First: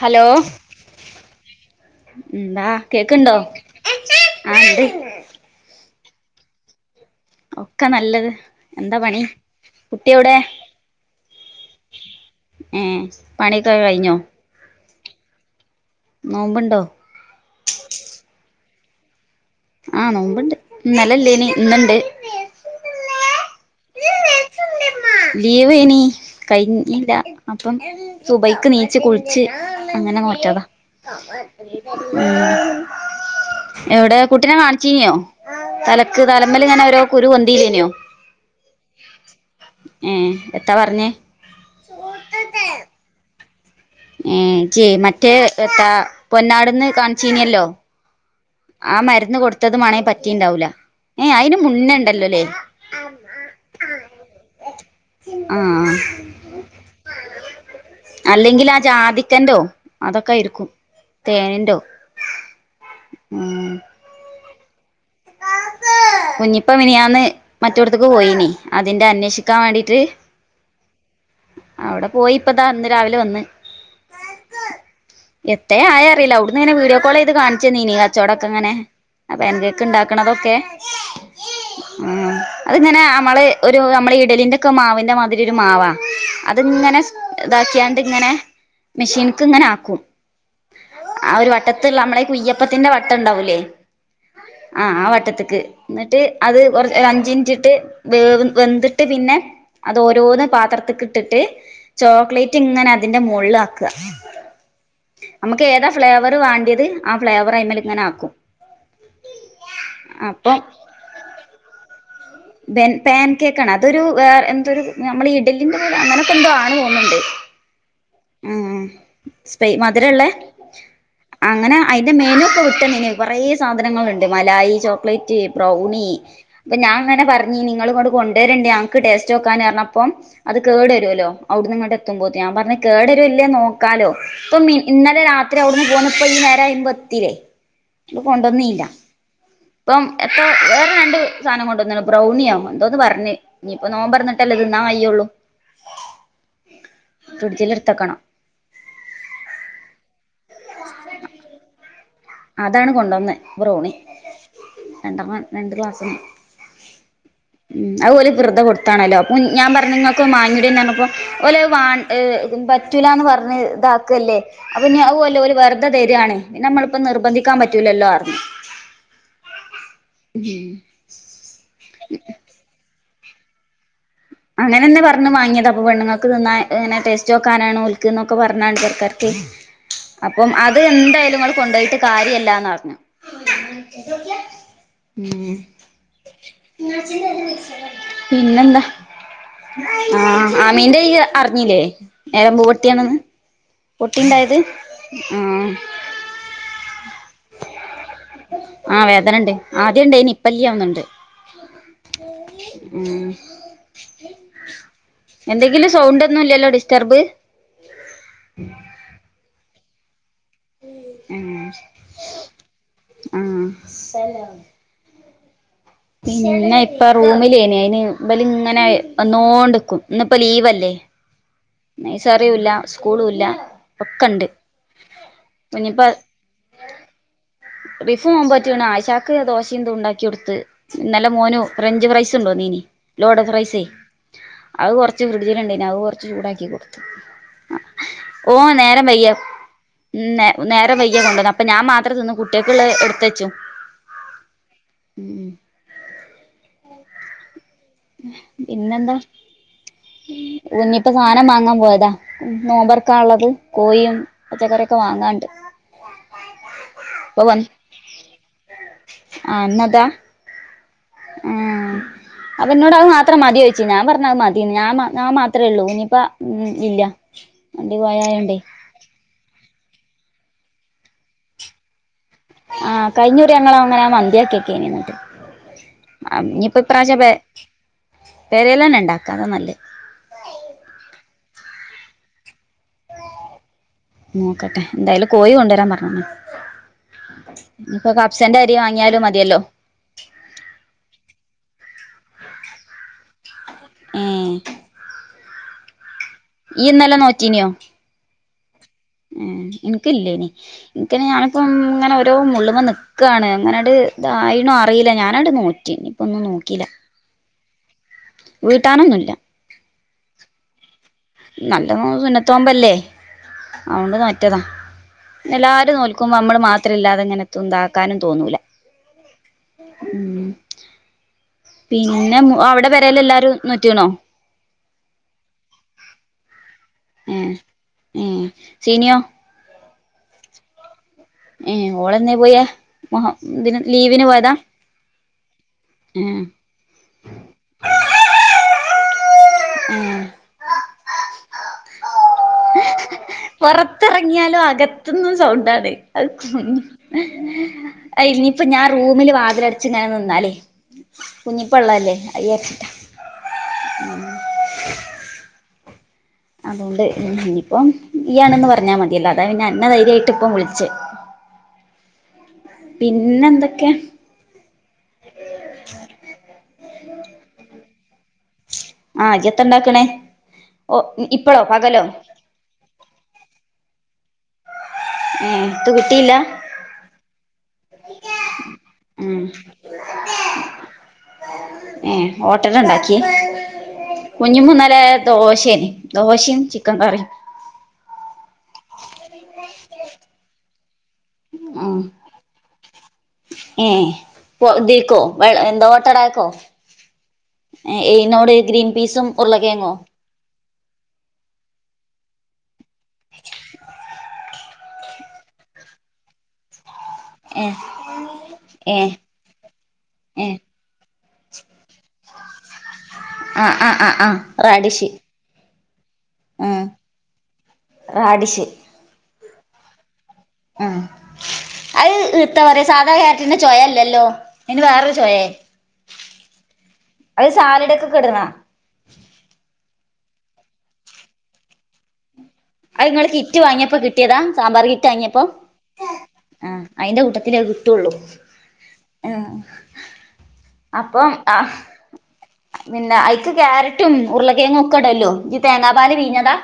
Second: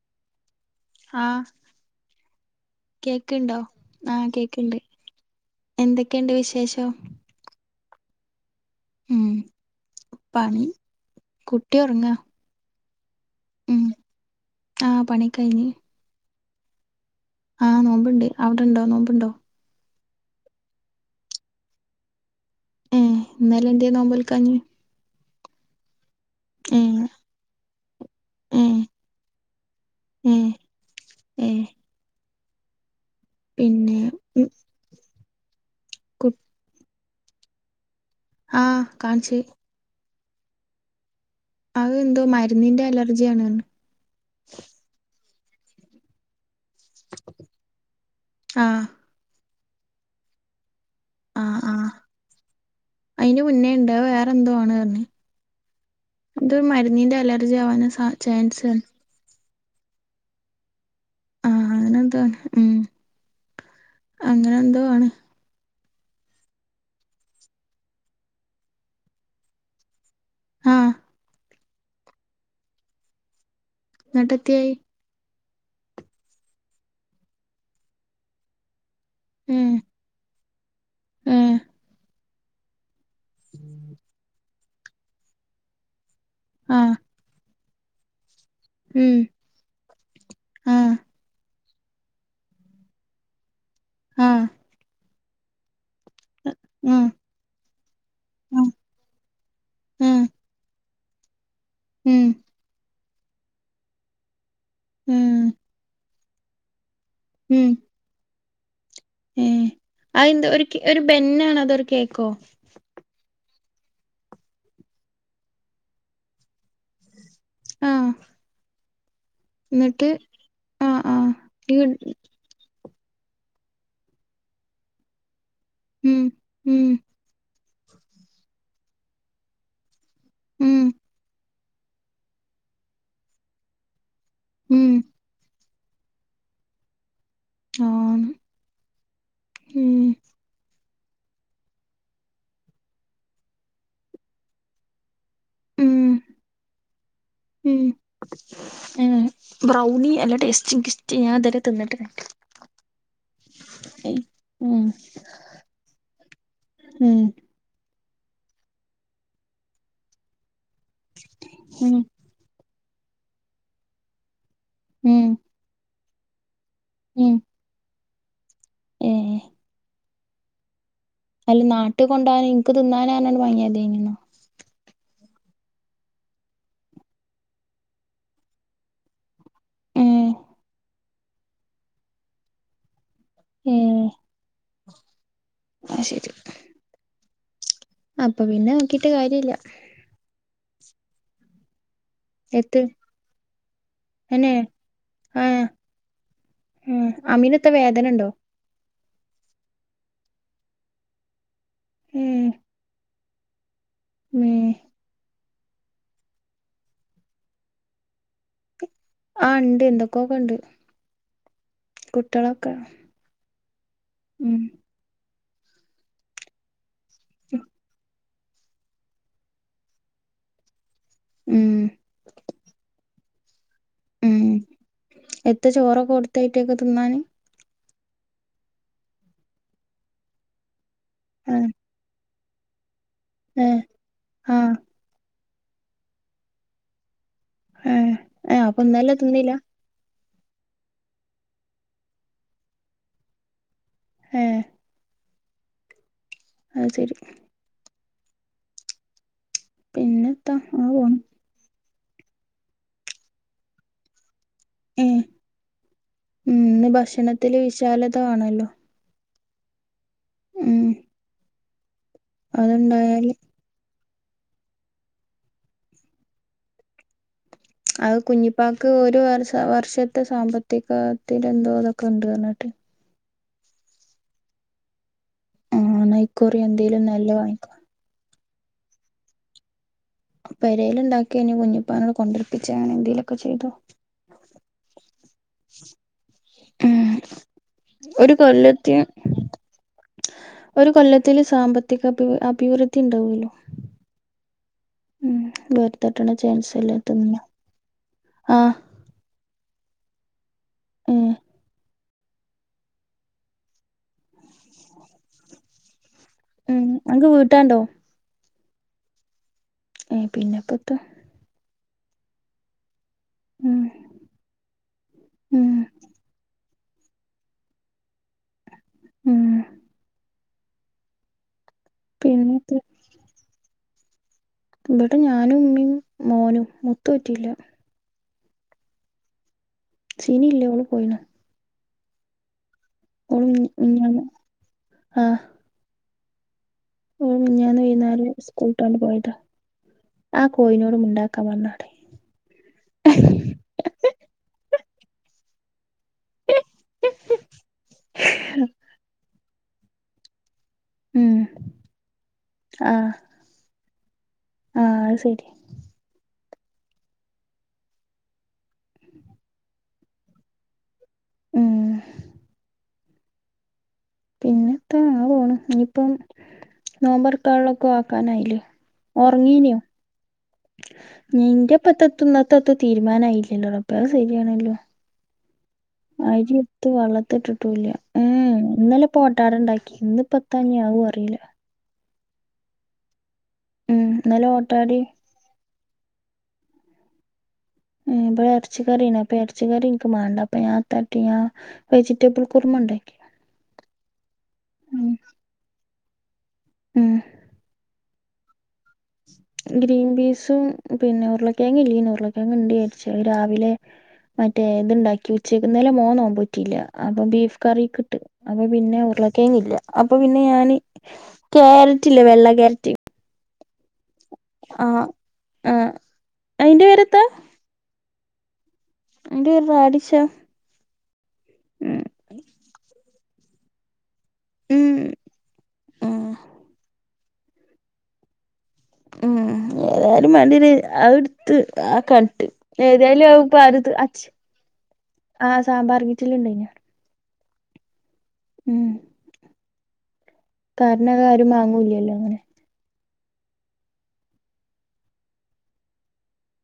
Hello ആഹ് എന്താ കേൾക്ണ്ടോ കേക്ക്ണ്ടോ ആഹ് ണ്ട് എന്തകേണ്ട് വിശേഷം ഒക്കെ നല്ലത് എന്താ പണി ഉം കുട്ടി എവിടെ പണി കുട്ടി ഒറങ്ങാ ഏഹ് പണിയൊക്കെ ഉം കഴിഞ്ഞൊ ആഹ് പണിക്കഴിഞ് നോമ്പുണ്ടോ? ആഹ് നോമ്പ്ണ്ട്. അവിടെ ഇണ്ടോ നോമ്പ്? ആഹ് നോമ്പുണ്ട് ഇന്നലെലേനി ഇന്നുണ്ട്. ഏഹ്‌ ഇന്നലെ എന്ന്തേ നോമ്പൽക്കാഞ്ഞു ലീവ് എനി ഏഹ് കഴിഞ്ഞില്ല അപ്പം ഏഹ് സുബയ്ക്ക്നീച്ച് കുളിച്ച് അങ്ങനെ ഏഹ് നോറ്റാതാ ഏഹ് [inaudible] പിന്നെ എവിടെ ഉം കുട്ടിനെ കാണിച്ചിനിയോ തലക്ക് കു തലമ്മൽ ങ്ങനെ ഓരോ കുരു പൊന്തിലേനെയോ ആഹ്‌ കാൺച്ചി ഏഹ്‌ എത്ത പറഞ്ഞേ അത് എന്തോ മരുന്നിന്റെ അലർജിയാണ് ഉം ചേ മറ്റേ എത്താ പൊന്നാട്ന്ന് കാണിച്ചിനല്ലോ ആഹ് ആ മരുന്ന് കൊടുത്തത് മാണേങ്ക പറ്റിണ്ടാവൂല ഏഹ് അയിന് മുന്നേ ഉണ്ടല്ലോലെ അയിന് മുന്നേണ്ട് അത് വേറെ എന്തോ ആണ്പറഞ്ഞ് ആഹ്‌ അലർജി ആവാനാ സാ ചാൻസ് അല്ലെങ്കിൽ ആ പർഞ്ഞ്. ജാതിക്കന്റോ അതൊക്കെയിരിക്കും തേൻ എന്താണ് ഉം ഉം അങ്ങനെ എന്തോ ആണ് കുഞ്ഞിപ്പം മിനിയാന്ന് മറ്റുടത്തേക്ക് പോയിന് അതിന്റെ അന്വേഷിക്കാൻ വേണ്ടീട്ട് ആഹ് അവിടെ പോയി ഇപ്പതാ ഇന്ന് രാവിലെ വന്ന്. [unintelligible] എത്ത ആയ അറിയില്ല അവിടുന്ന് ഇങ്ങനെ വീഡിയോ കോള്ചെയ്ത് കാണിച്ചന്നിനീ കച്ചോടൊക്കെ അങ്ങനെ അപ്പൊ ഉം എന്തക്ക്ണ്ടാക്കണതൊക്കെ ഉം ഉം അതിങ്ങനെ നമ്മള് ഒരു നമ്മള ഇഡലിൻ്റെക്കെ മാവിൻ്റെ മാതിരി ഒരു മാവാണ് ആഹ് അതിങ്ങനെ ഇതാക്കിയാണ്ട്ഇങ്ങനെ ഉം മെഷീൻക്ക് ഇങ്ങനെ ആക്കും. ആഹ് ഒരു വട്ടത്ള്ള നമ്മളേ കുയ്യപ്പത്തിന്റെ വട്ടം ഉണ്ടാവൂലേ? ആഹ്‌ ആഹ്‌ ആ വട്ടത്തേക്ക് എന്നിട്ട് അത് കൊറച്ച് ആഹ് ഒരഞ്ച് മിനിട്ട്. വേവും ആഹ് വെന്തിട്ട് പിന്നെ ആഹ് അതരോന്ന് പാത്രത്തിക്ക്ട്ടിട്ട് ഉം ചോക്ലേറ്റ് റ്റിങ്ങനെ അതിന്റെ മോളില് ആക്കുക ഉം നമുക്ക് ഏതാ ഫ്ലേവർ വാണ്ടിയത്. ആ ഫ്ലേവർ അയ്മേൽ ഇങ്ങനെ ആക്കും ഉം അയിന്ത്‌ അപ്പം ഒരു ബെന്നാണോ അതൊരു കേക്കോ? പൻ പാൻ കേക്കാണ് അതൊരു വേറെ എന്തൊരു നമ്മള് ഇഡലിന്റെ പോലെ അങ്ങനെയൊക്കെ എന്തോ ആണ് തോന്നുന്നുണ്ട്. ആഹ് ആഹ്‌ ആഹ്‌ സ്പേ എന്നിട്ട് മധുരള്ളേ ആഹ് ആഹ് അങ്ങനെ ഈ അയിന്റെ മേനു ഒക്കെ വിട്ടന്നിന് കുറേ സാധനങ്ങളുണ്ട് മലായി ചോക്ലേറ്റ് ബ്രൗണി ഉം അപ്പൊ ഉം ഞാൻ അങ്ങനെ പറഞ്ഞിനി നിങ്ങളിങ്ങോട്ട് കൊണ്ട് കൊണ്ടുവരേണ്ടേ ഞങ്ങക്ക് ടേസ്റ്റ് നോക്കാന്ന് പറഞ്ഞപ്പം അത് ഉം കേടു വരുല്ലോ അവിടു നിന്ന് ഇങ്ങട്ട് എത്തുമ്പോ ഞാൻ പറഞ്ഞു കേടരു ഇല്ലേ നോക്കാലോ ഇപ്പ ഉം ഇന്നലെ രാത്രി ജ്ജ് അവിടുന്ന് പോണപ്പോ ഈ നേരാമ്പോത്തിേലെ? ആന്ന് കൊണ്ടന്നില്ല ഉം ഇപ്പം എത്ര വേറെ രണ്ട് സാനം കൊണ്ട്ന്നു ബ്രൗണിയാ എന്തോന്ന് പറഞ്ഞ് ഇനിയിപ്പ നോമ്പ്ർന്നിട്ടല്ലേ ത്ത്ന്നാം കയ്യുള്ളു ഉം ഫ്രിഡ്ജിൽ ഉം എടുത്തക്കണം ഉം ബ്രൗണി എല്ലാ ടേസ്റ്റ്നിക്ക് ഇഷ്ട്ടായ ഞാൻ ഇതൊരെ തിന്നിട്ടില്ല അതാണ് കൊണ്ടന്നെ ബ്രൗണി ഉം രണ്ടണ്ണം രണ്ട് ക്ലാസന്ന് ഉം അഹ്‌ ഓല് വെറുതെ കൊടുത്താണല്ലോ അപ്പൊ ഞാൻ പറഞ്ഞ നിങ്ങക്ക് മാങ്ങട [unintelligible] ഓലത് ഉം വാൻ പറ്റൂലന്ന് പറഞ്ഞ് ഇതാക്കല്ലേ അപ്പൊ ഉം [unintelligible] ദ തെരാണ് പിന്നമ്മളിപ്പേ ഉം നിർബന്ധിക്കാൻ പറ്റൂലല്ലോന്നർഞ്ഞ്. ഏഹ്. [inaudible] അൽ നാട്ട് കൊണ്ടോനും ഇൻക്ക് തിന്നാനാന്ന് പറഞ്ഞാണ്ട് വാങ്ങി യാദൃയ്ന്ന്. അങ്ങനെന്നാ പറഞ്മാങ്ങിയതാ അപ്പൊ പെണ്ണങ്ങക്ക് തിന്നാ ങ്ങനെ ടേസ്റ്റേക്കാനാണേൽക്ക് പറഞാണ്ട് പെരക്കാർക്ക്. [inaudible] അപ്പം അത് എന്തായാലും നിങ്ങൾ കൊണ്ടോയിട്ട് കാര്യല്ലാന്നറഞ്ഞു. ഉം ആഹ് ശെരി. പിന്നെന്താ. കാര്യല്ല്യ ആഹ് ആമീന്റെ യ്യ് അറിഞ്ഞില്ലേ ഞരമ്പ്‌ പൊട്ടിയാണെന്ന് തെന്നെ പൊട്ടിണ്ടായത് ആഹ് ഉം അമീനൊക്കെ വേദനണ്ട ആഹ് വേദനണ്ട് ആദ്യണ്ടായ്ന്ന് ഇപ്പല്യവന്നുണ്ട് ഉം [inaudible] ഉം എന്തെങ്കിലും സൗണ്ടെന്നുല്ല്യല്ലോ ഡിസ്റ്റ്ർബ് ആഹ് ണ്ട് ണ്ട് [unintelligible] ണ്ട് ആഹ് ഉം [unintelligible] ന്നാ ഇപ്പാ റൂമിലെയ്ന്നയിന് ബല് ങ്ങനെ വന്നോണ്ട്ക്കും ന്ന്പ്പ ലീവല്ലേ ഉം നൈസറിം ല്ല സ് സ്കൂളുല്ലാ ഉം ഇത്താ ചോറൊക്കെ കൊടുത്തയിറ്റെൾക്ക് തിന്നാന് റിഫോമ്പോറ്റ്ക്ക്ണ് ആയിശാക്ക് ദോശന്തോണ്ടാക്കിയൊടുത്ത് ഇന്നലെ ആ മോനു ഫ്രഞ്ച് ഫ്രൈസ് [unintelligible] ലോഡഡ് ഏ ഫ്രൈസെ ആ അഹ് കൊർച്ച് ഫ്രിഡ്ജീല്ണ്ടായീന്ന് അഹ് കൊർച്ച് ചൂടാക്കി കൊടുത്ത് ഏ ഏ ഓഹ് അപ്പൊ നേരം ഇന്നലെ വെയ്യ തിന്നില്ല നേ നേരം വയ്കിയാണ് കൊണ്ടന്ന അപ്പ ഞാ മാത്രം തിന്ന് കുട്ട്യൾക്ക്ള്ളത് എട്ത്തെച്ചു ഏഹ് ഉം അയ് ശെരി പിന്നെന്താ പിന്നെത്താ അങ്ങനെ കുഞിപ്പാ പോണ് സാനം വാങ്ങാൻ പോയതാ നോമ്പർക്കാള്ളതും കോയിം ഉം ഉം ഇന്ന് ഭക്ഷണത്തില് വിശാലതകാണുവല്ലോ ആഹ് ന്നതാ ഉം ഏഹ് അപ്പന്നോട് അത് അതുണ്ടായാല് മാത്രം മതിയോച്ച് ഞാ പറഞ്ഞ് അത് മതി [unintelligible] ഞാ മാ ഞാ മാത്രള്ളൂ ഞിപ്പ [unintelligible] അത് കുഞ്ഞിപ്പാക്ക് ഒരുവർഷ വർഷത്തെ സാമ്പത്തീകത്തീലെന്തോ തൊക്കെ ണ്ട് പറഞ്ഞെട്ട് ആ കഴിഞ്ഞുറി ഞങ്ങളങ്ങനെ മന്തിയെക്കെ ക്കെ [unintelligible] ആഹ് എന്നാ ഇക്കുറി ഞിപ്പൊ എന്തേലും ഇപ്രാശ്യം നല്ല പെ വാങ്ങിക്കോ പെരെലെന്നെ ണ്ടാക്ക അതാനല്ലെത് പെരേല്ണ്ടാക്കെയ്ന്ന് കുഞ്ഞിപ്പാനോട് കൊണ്ടരിപ്പിച്ചാണ് ന്തെങ്കിലൊക്കെ ചെയ്തോ നോക്കട്ടെ എന്തായാലും കോഴി കൊണ്ടെരാൻ പറഞ്ഞ്ന്ന് ഉം ഞിപ്പ ഒരു കപ്സന്റെ അരി കൊല്ലത്തി വാങ്ങിയാലും മതിയല്ലോ ഒരു കൊല്ലത്തില് സാമ്പത്തിക അഭി അഭിവൃദ്ധി ണ്ടാവുല്ലോ ഏഹ് ഉം വെർതെട്ടണ ഇയ്യ് ചാൻസല്ലെ ത് ഇന്നലെ പിന്നാ നോറ്റീനിയോ ആഹ് ഏഹ് എൻക്കില്ലേന്നി ഉം ഇൻക്ക്ങ്ങനെ ഞാനിപ്പം ങ്ങനെ ഒര് റ്റവും മുള്ളുമ്മ നിക്കാണ് അങ്ങനാണ്ട് തായീണു അറീല ഞാനാണ്ട് നോറ്റ് നിപ്പൊന്നും നോക്കീല അൻക്ക് വീട്ടാണ്ടോ വീട്ടാനൊന്നുല്ല എഹ് പിന്നേപ്പെന്താ നല്ലോ [unintelligible] ഉം അതൊണ്ട് നോറ്റതാ ഉം എല്ലാരും നോൽക്കുമ്പോ നമ്മള് മാത് ത്രില്ലാതെങ്ങനെ [unintelligible] ക്കാനും തോന്നൂല ഉം ഉം പിന്നെ പിന്നെത്ത അവിടെ പെരെലെല്ലാരും നോറ്റ്ക്കണോ ഇവടെ ഞാനും ഉമ്മയും മോനും [unintelligible] എഹ് സീനിയോ സിനി ഇല്ല ഓള് പോയിനു ഏഹ് ഓളെന്നെ പോയെ ആഹ് ഓള് മി ഇതിന് മിഞ്ഞാന്ന് ലീവിന് പോയതാ? ആഹ് എഹ് ഓള് മിഞ്ഞാന്ന് വൈന്നേരം സ്കൂൾ വിട്ട് ആണ്ട് പോയതാ ഏ ആഹ് കോഴിനോടും മിണ്ടാക്കാൻ പറഞ്ഞാവ്ടെ പുറത്തിറങ്ങിയാലും അകത്തുന്നു സൗണ്ടാണ് അത് ഇനിയിപ്പോ ഞാൻ റൂമില് വാതില് അടച്ച് ഇങ്ങനെ നിന്നാലേ ഉം കുഞ്ഞിപ്പ ഉള്ളല്ലേ അത് ചാരിച്ചിട്ട ആഹ് ആഹ് അത് ശരി അതുകൊണ്ട് ഇനിയിപ്പം ഈയാണെന്ന് പറഞ്ഞാൽ മതിയല്ലോ അതാണ്അന്നെ ധൈര്യയിട്ട് ഇപ്പം വിളിച്ച. ഉം പിന്നെ എന്തൊക്കെയാ പിന്നെത്താ അങ്ങനെ പോണു ഇനിയിപ്പം നോബോ ർക്കാനുള്ളതൊക്കെ ആക്കാനായില്ലേ ആ ഇജ്ജ് എത്താ ഒറങ്ങീനീ ഇണ്ടാക്കണേ ഓ ഇപ്പളോ നിന്റെ പകലോ [unintelligible] ഇത്തത്ത് തീരുമാനമായില്ലല്ലോ റബ്ബേ അതു ശരിയാണല്ലോ ഹ് അരി എടുത്ത് വെള്ളത്തിട്ടിട്ടൂല്ല ഏഹ് ഇന്നലെ ഉം ഓട്ടട ഉണ്ടാക്കി ഇന്ന്പ്പോ എത്താ അതുംഅറീല്ല. ഏഹ് ഓട്ടട ഉണ്ടാക്കിയ ഉം ഇന്നലെ കുഞ്ഞിമ്മു ഓട്ടാടി ഇന്നലെ ദോശേണ് ദോശയും ചിക്കൻ കറിയും മ് ഇപടെ എറച്ചിക്കറിനാ പ്പം എറച്ചി കറി ഇനക്ക് മാണ്ട പ്പ ഞാനത്തകാ ഞാൻ ഉം വെജിറ്റബിൾ കുറുമ ഇണ്ടാക്കി [unintelligible] എന്തോ ഓട്ടടക്കോ ഉം എയ്നോട് ഗ്രീൻ പീസും ഉരുളക്കിഴങ്ങോ ഗ്രീൻ പീസും പിന്നെ ഉരുളക്കേഴങ്ങ് ഇല്ലീനു ഉരുളക്കേഴങ്ങ് ഉണ്ട് വിചാരിച്ചു അഹ് രാവിലെ മറ്റേ ഇതുണ്ടാക്കി ഉച്ചയ്ക്ക് ഇന്നലെ മോന് നോമ്പ് നോറ്റില്ല അതും ബീഫ് ഏ കറിക്ക് ഇട്ട് അപ്പൊ ഏ പിന്നെ ഉരുളക്കിഴങ്ങ് ഇല്ല അപ്പൊ പിന്നെ ഏ ഞാന് ക്യാരറ്റ് ഇല്ലേ വെള്ള ക്യാരറ്റ് ആഹ് ആഹ് ആഹ് ആഹ് ആഹ് ആഹ് ഉം അയിന്റെ പേരെത്ത റാഡിഷ് അയിന്റെപേര് റാഡിഷാ ആഹ് ഉം അത് ഇന്ത പറയാ സാധാ കേരറ്റിന്റെ ചൊയയല്ലല്ലോ അയിന് ഉം വേറൊരു ചോയാ ഉം അത് സാലഡ്കൊക്കെ ഇട്ണാ ഉം ഏതായാലും വേണ്ടിന് അഹ്ടുത്ത് ആ ക്യാരറ്റ് അത് ഇങ്ങൾ കിറ്റ് വാങ്ങിയപ്പോ കിട്ടിയതാ സാമ്പാർ കിറ്റ് വാങ്ങിയപ്പോ ആഹ് സാമ്പാർ കിറ്റില്ണ്ടേനി ആഹ് അയിന്റെ കൂട്ടത്തിലേ അത് കിട്ടുള്ളൂ ഉം ഉം കാരണം അത് അപ്പം ആരും ആഹ് വാങ്ങൂല്ലല്ലോ അങ്ങനെ പിന്നെ അയ്ക്ക് ക്യാരറ്റും ഉരുളകിഴങ്ങും ഒക്കെ ഇടല്ലോ ഇജ് തേങ്ങാ പാൽ പീഞ്ഞതാ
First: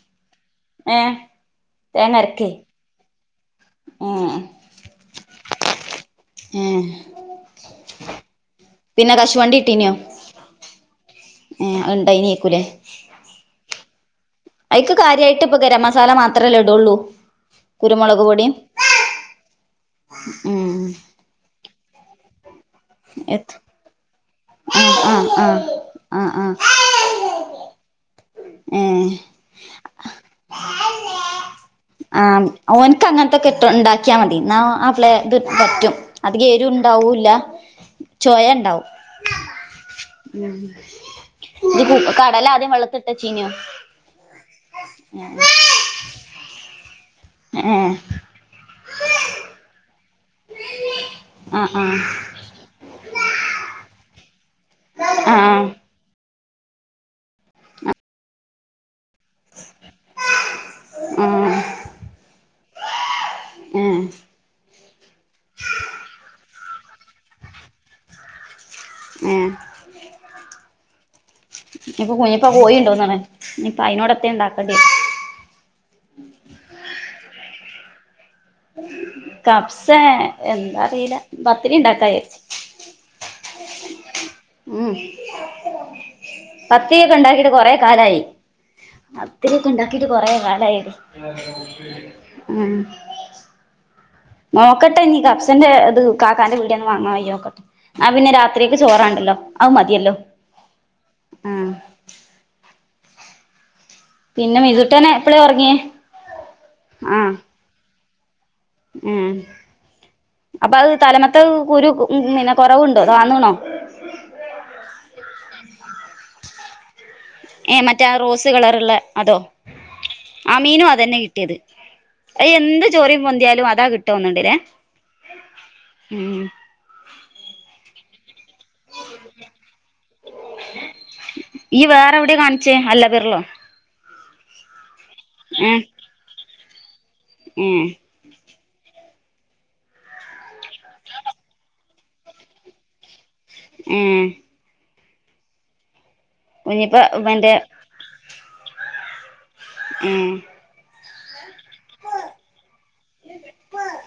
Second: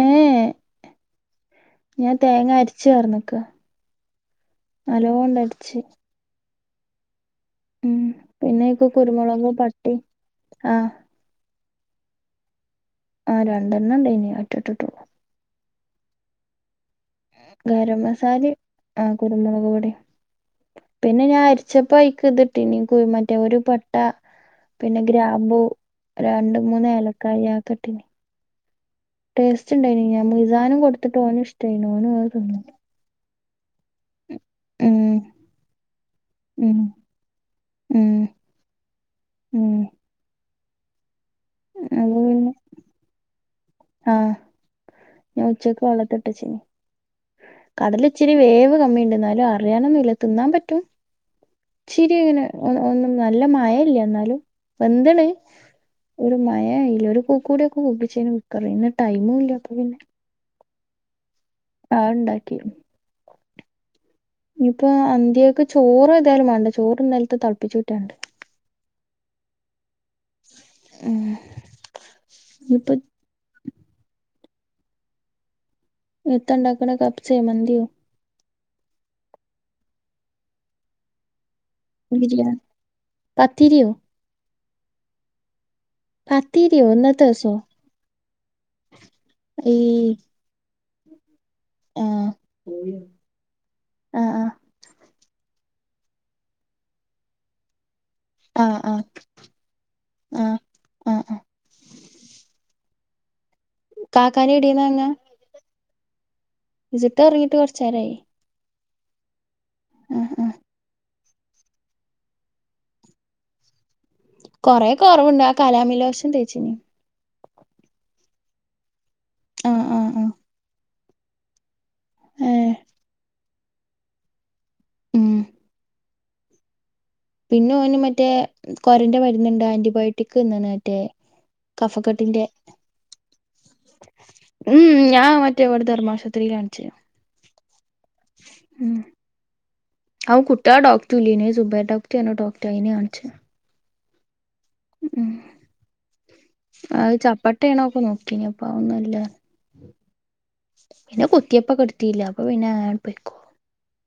ഏഹ് ഏഹ് ഞാൻ തേങ്ങ അരിച് പാർന്നക്കാ ഏഹ് നല്ലോണ്ടരച്ച് ഏഹ് ഉം പിന്നെ അയിക്ക് പിന്നെ കുരുമുളകും കശുവണ്ടി ഇട്ടീനോ പട്ടിം ആഹ് ഏഹ് അഹ് ഉണ്ടായ്നിക്കൂലേ. ആഹ് രണ്ടെണ്ണം ഉണ്ടെയ്നി. അയിക്ക് കാര്യമായിട്ട് ഇപ്പൊ ഗരം മസാല മാത്രല്ലെ ഇടുള്ളൂ. ഗരം കുരുമുളക് പൊടിയും മസാലേം ആഹ് കുരുമുളക് പൊടീം. ഉം പിന്നെ ഞാൻ അരിച്ചപ്പ അയിക്ക് ഇതിട്ടീനി. മറ്റേ എത്ത് ഒരു പട്ട ആഹ് പിന്നെ ആഹ് ഗ്രാമ്പു ആഹ് ആഹ് ആഹ് രണ്ട് മൂന്ന് ഏല കായ്യാ അഹക്കട്ടിനി ഏഹ് ടേസ്റ്റ് ഉണ്ടായിനി. ഞാൻ മിസാനും കൊടുത്തിട്ട് ഓന് ഇഷ്ടായിനു. ഓന് അത് തിന്നു. ഇപ്പ അങ്ങനത്തൊക്കെ ഇട്ട് ഉണ്ടാക്കിയാൽ മതി. എന്നാ അവളെ ഉം ഇത് പറ്റും. അധികം എരിവ് ഉം ഉണ്ടാവൂല്ല. ഉം ചൊയ ഉണ്ടാവും. ഉം ഉം ഇത് അത് കടല പിന്നെ ആദ്യം വെള്ളത്തിലിട്ട് വെച്ചീന്. ആഹ് ഞാൻ ഉച്ചക്ക് വെള്ളത്തിലിട്ട് വെച്ചീനി. കടല ഇച്ചിരി വേവ് കമ്മീണ്ട്. എന്നാലും അറിയാനൊന്നൂല്ല. തിന്നാൻ പറ്റും. ആഹ് ആഹ് ഇച്ചിരി ഇങ്ങനെ ഒന്ന് ഒന്നും നല്ലമയ ഇല്ല. എന്നാലും വെന്തണ്. ആഹ് ഒരു മയായില്ല ഒരു കൂക്കൂടി ഒക്കെ കൂകിച്ചേന് കുക്കറ്. ഇന്ന് ടൈമും ഇല്ല. അപ്പൊ പിന്നെ ആഹ് ആഹ് ഉണ്ടാക്കി. ഏഹ് ഇനിയിപ്പൊ അന്തികൾക്ക് ചോറ് ഏതായാലും വേണ്ട. ചോറ് ഇന്നലത്തെ തള പ്പിച്ചൂറ്റാന്ണ്ട്. ഏഹ് ഉം ഇപ്പൊ കുഞ്ഞിപ്പ ഇനിയിപ്പോ പോയിണ്ടോന്നാണ്. ഇനിയിപ്പ അതിനോടൊത്തെ ഉണ്ടാക്കണ്ടേ. ഇത്ത ഇണ്ടാക്കണ കപ്പ്സേ മന്തിയോ. കപ്സേ എന്താ അറിയില്ല. പത്തിരി ഉണ്ടാക്ക വിചാരിച്ചു ബിരിയാണി പത്തിരിയോ ഉം പത്തിരിയോ പത്തിരിയൊക്കെ ഇന്നത്തെ ഉണ്ടാക്കിയിട്ട് ദിവസോ കൊറേ കാലായി. പത്തിരിയൊക്കെ ഈ ഉണ്ടാക്കിയിട്ട് കൊറേ കാലായെടി. ആ ഉം ആഹ് ആഹ് നോക്കട്ടെ ഇനി കപ്സിൻ്റെ ഇത് കാക്കാന്റെ പീടികേന്ന് വാങ്ങാൻ കഴിയോ നോക്കട്ടെ. ആഹ് പിന്നെ ആ രാത്രികേക്ക് ആ ചോറുവേണ്ടല്ലോ. അത് മതിയല്ലോ. ആ ആ ആ ആഹ് കാക്കാന്റെ പിന്നെ എടീന്ന് മിതൂട്ടന് എപ്പളേ ഉറങ്ങിയേ? മിജൂട്ടൻ ഉറങ്ങിയിട്ട് കുറച്ചു നേരായി. ഉം ആ ആ അപ്പൊ അത് തലമത്തെ കുരു പിന്നെ കുറവുണ്ടോ? അതോ താന്നിക്കണോ? കൊറേ കുറവുണ്ട്. ആ കലാമിൻ ലോഷൻ തേച്ച്. ഏഹ് മറ്റേ റോസ് കളറുള്ള അതോ. ആ ആ ആ ആമീനും അതന്നെ കി ട്ടിയത്. അയ് ഏ എന്ത് ചൊറി പൊന്തിയാലും അതാ കിട്ടുവോന്നുണ്ട്ലേ. ഉം ഉം പിന്നെ ഓന് മറ്റേ കൊരന്റെ മരുന്നുണ്ട്. ആന്റിബയോട്ടിക് തന്നേണ് മറ്റേ കഫക്കെട്ടിന്റെ. അതരൊള്ളു. ഉം ഞാൻ മറ്റേ ഇവിടെ ധർമ്മാ ആശുപത്രിയിലാ കാണിച്ചേ. ഏഹ്. [inaudible] അവു കുട്ടികളുടെ ഡോക്ടറില്ലേനു ഈ സുബൈർ ഡോക്ടറു പറഞ്ഞു ഡോക്ടറിനേയാ കാണിച്ചേ. ഏഹ് ഉം കുഞ്ഞിപ്പ അത് മറ്റേ ചപ്പട്ടയാണൊക്കെ നോക്കിനി അപ്പൊ ഒന്നും ഇല്ല. ഏഹ്. പിന്നെ കുത്തിയപ്പൊക്കെ എടുത്തീല്ല. അപ്പൊ പിന്നെ അങ്ങനങ്ങട് പൊയ്ക്കോ.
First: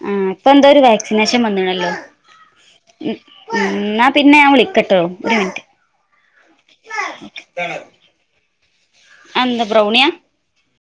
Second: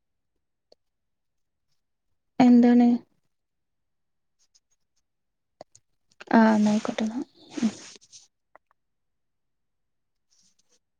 ആഹ് ഇപ്പൊ എന്തൊരു വാക്സിനേഷൻ വന്നേണല്ലോ. എന്താണ് ഉമ് ന്നാ പിന്നെ ഞൻ വിളിക്കട്ടോ ഒരു മിനിറ്റ് ആഹ ന്നയിക്കോട്ടാ ന്നാ അയ്ന്ത ബ്രൗണിയാ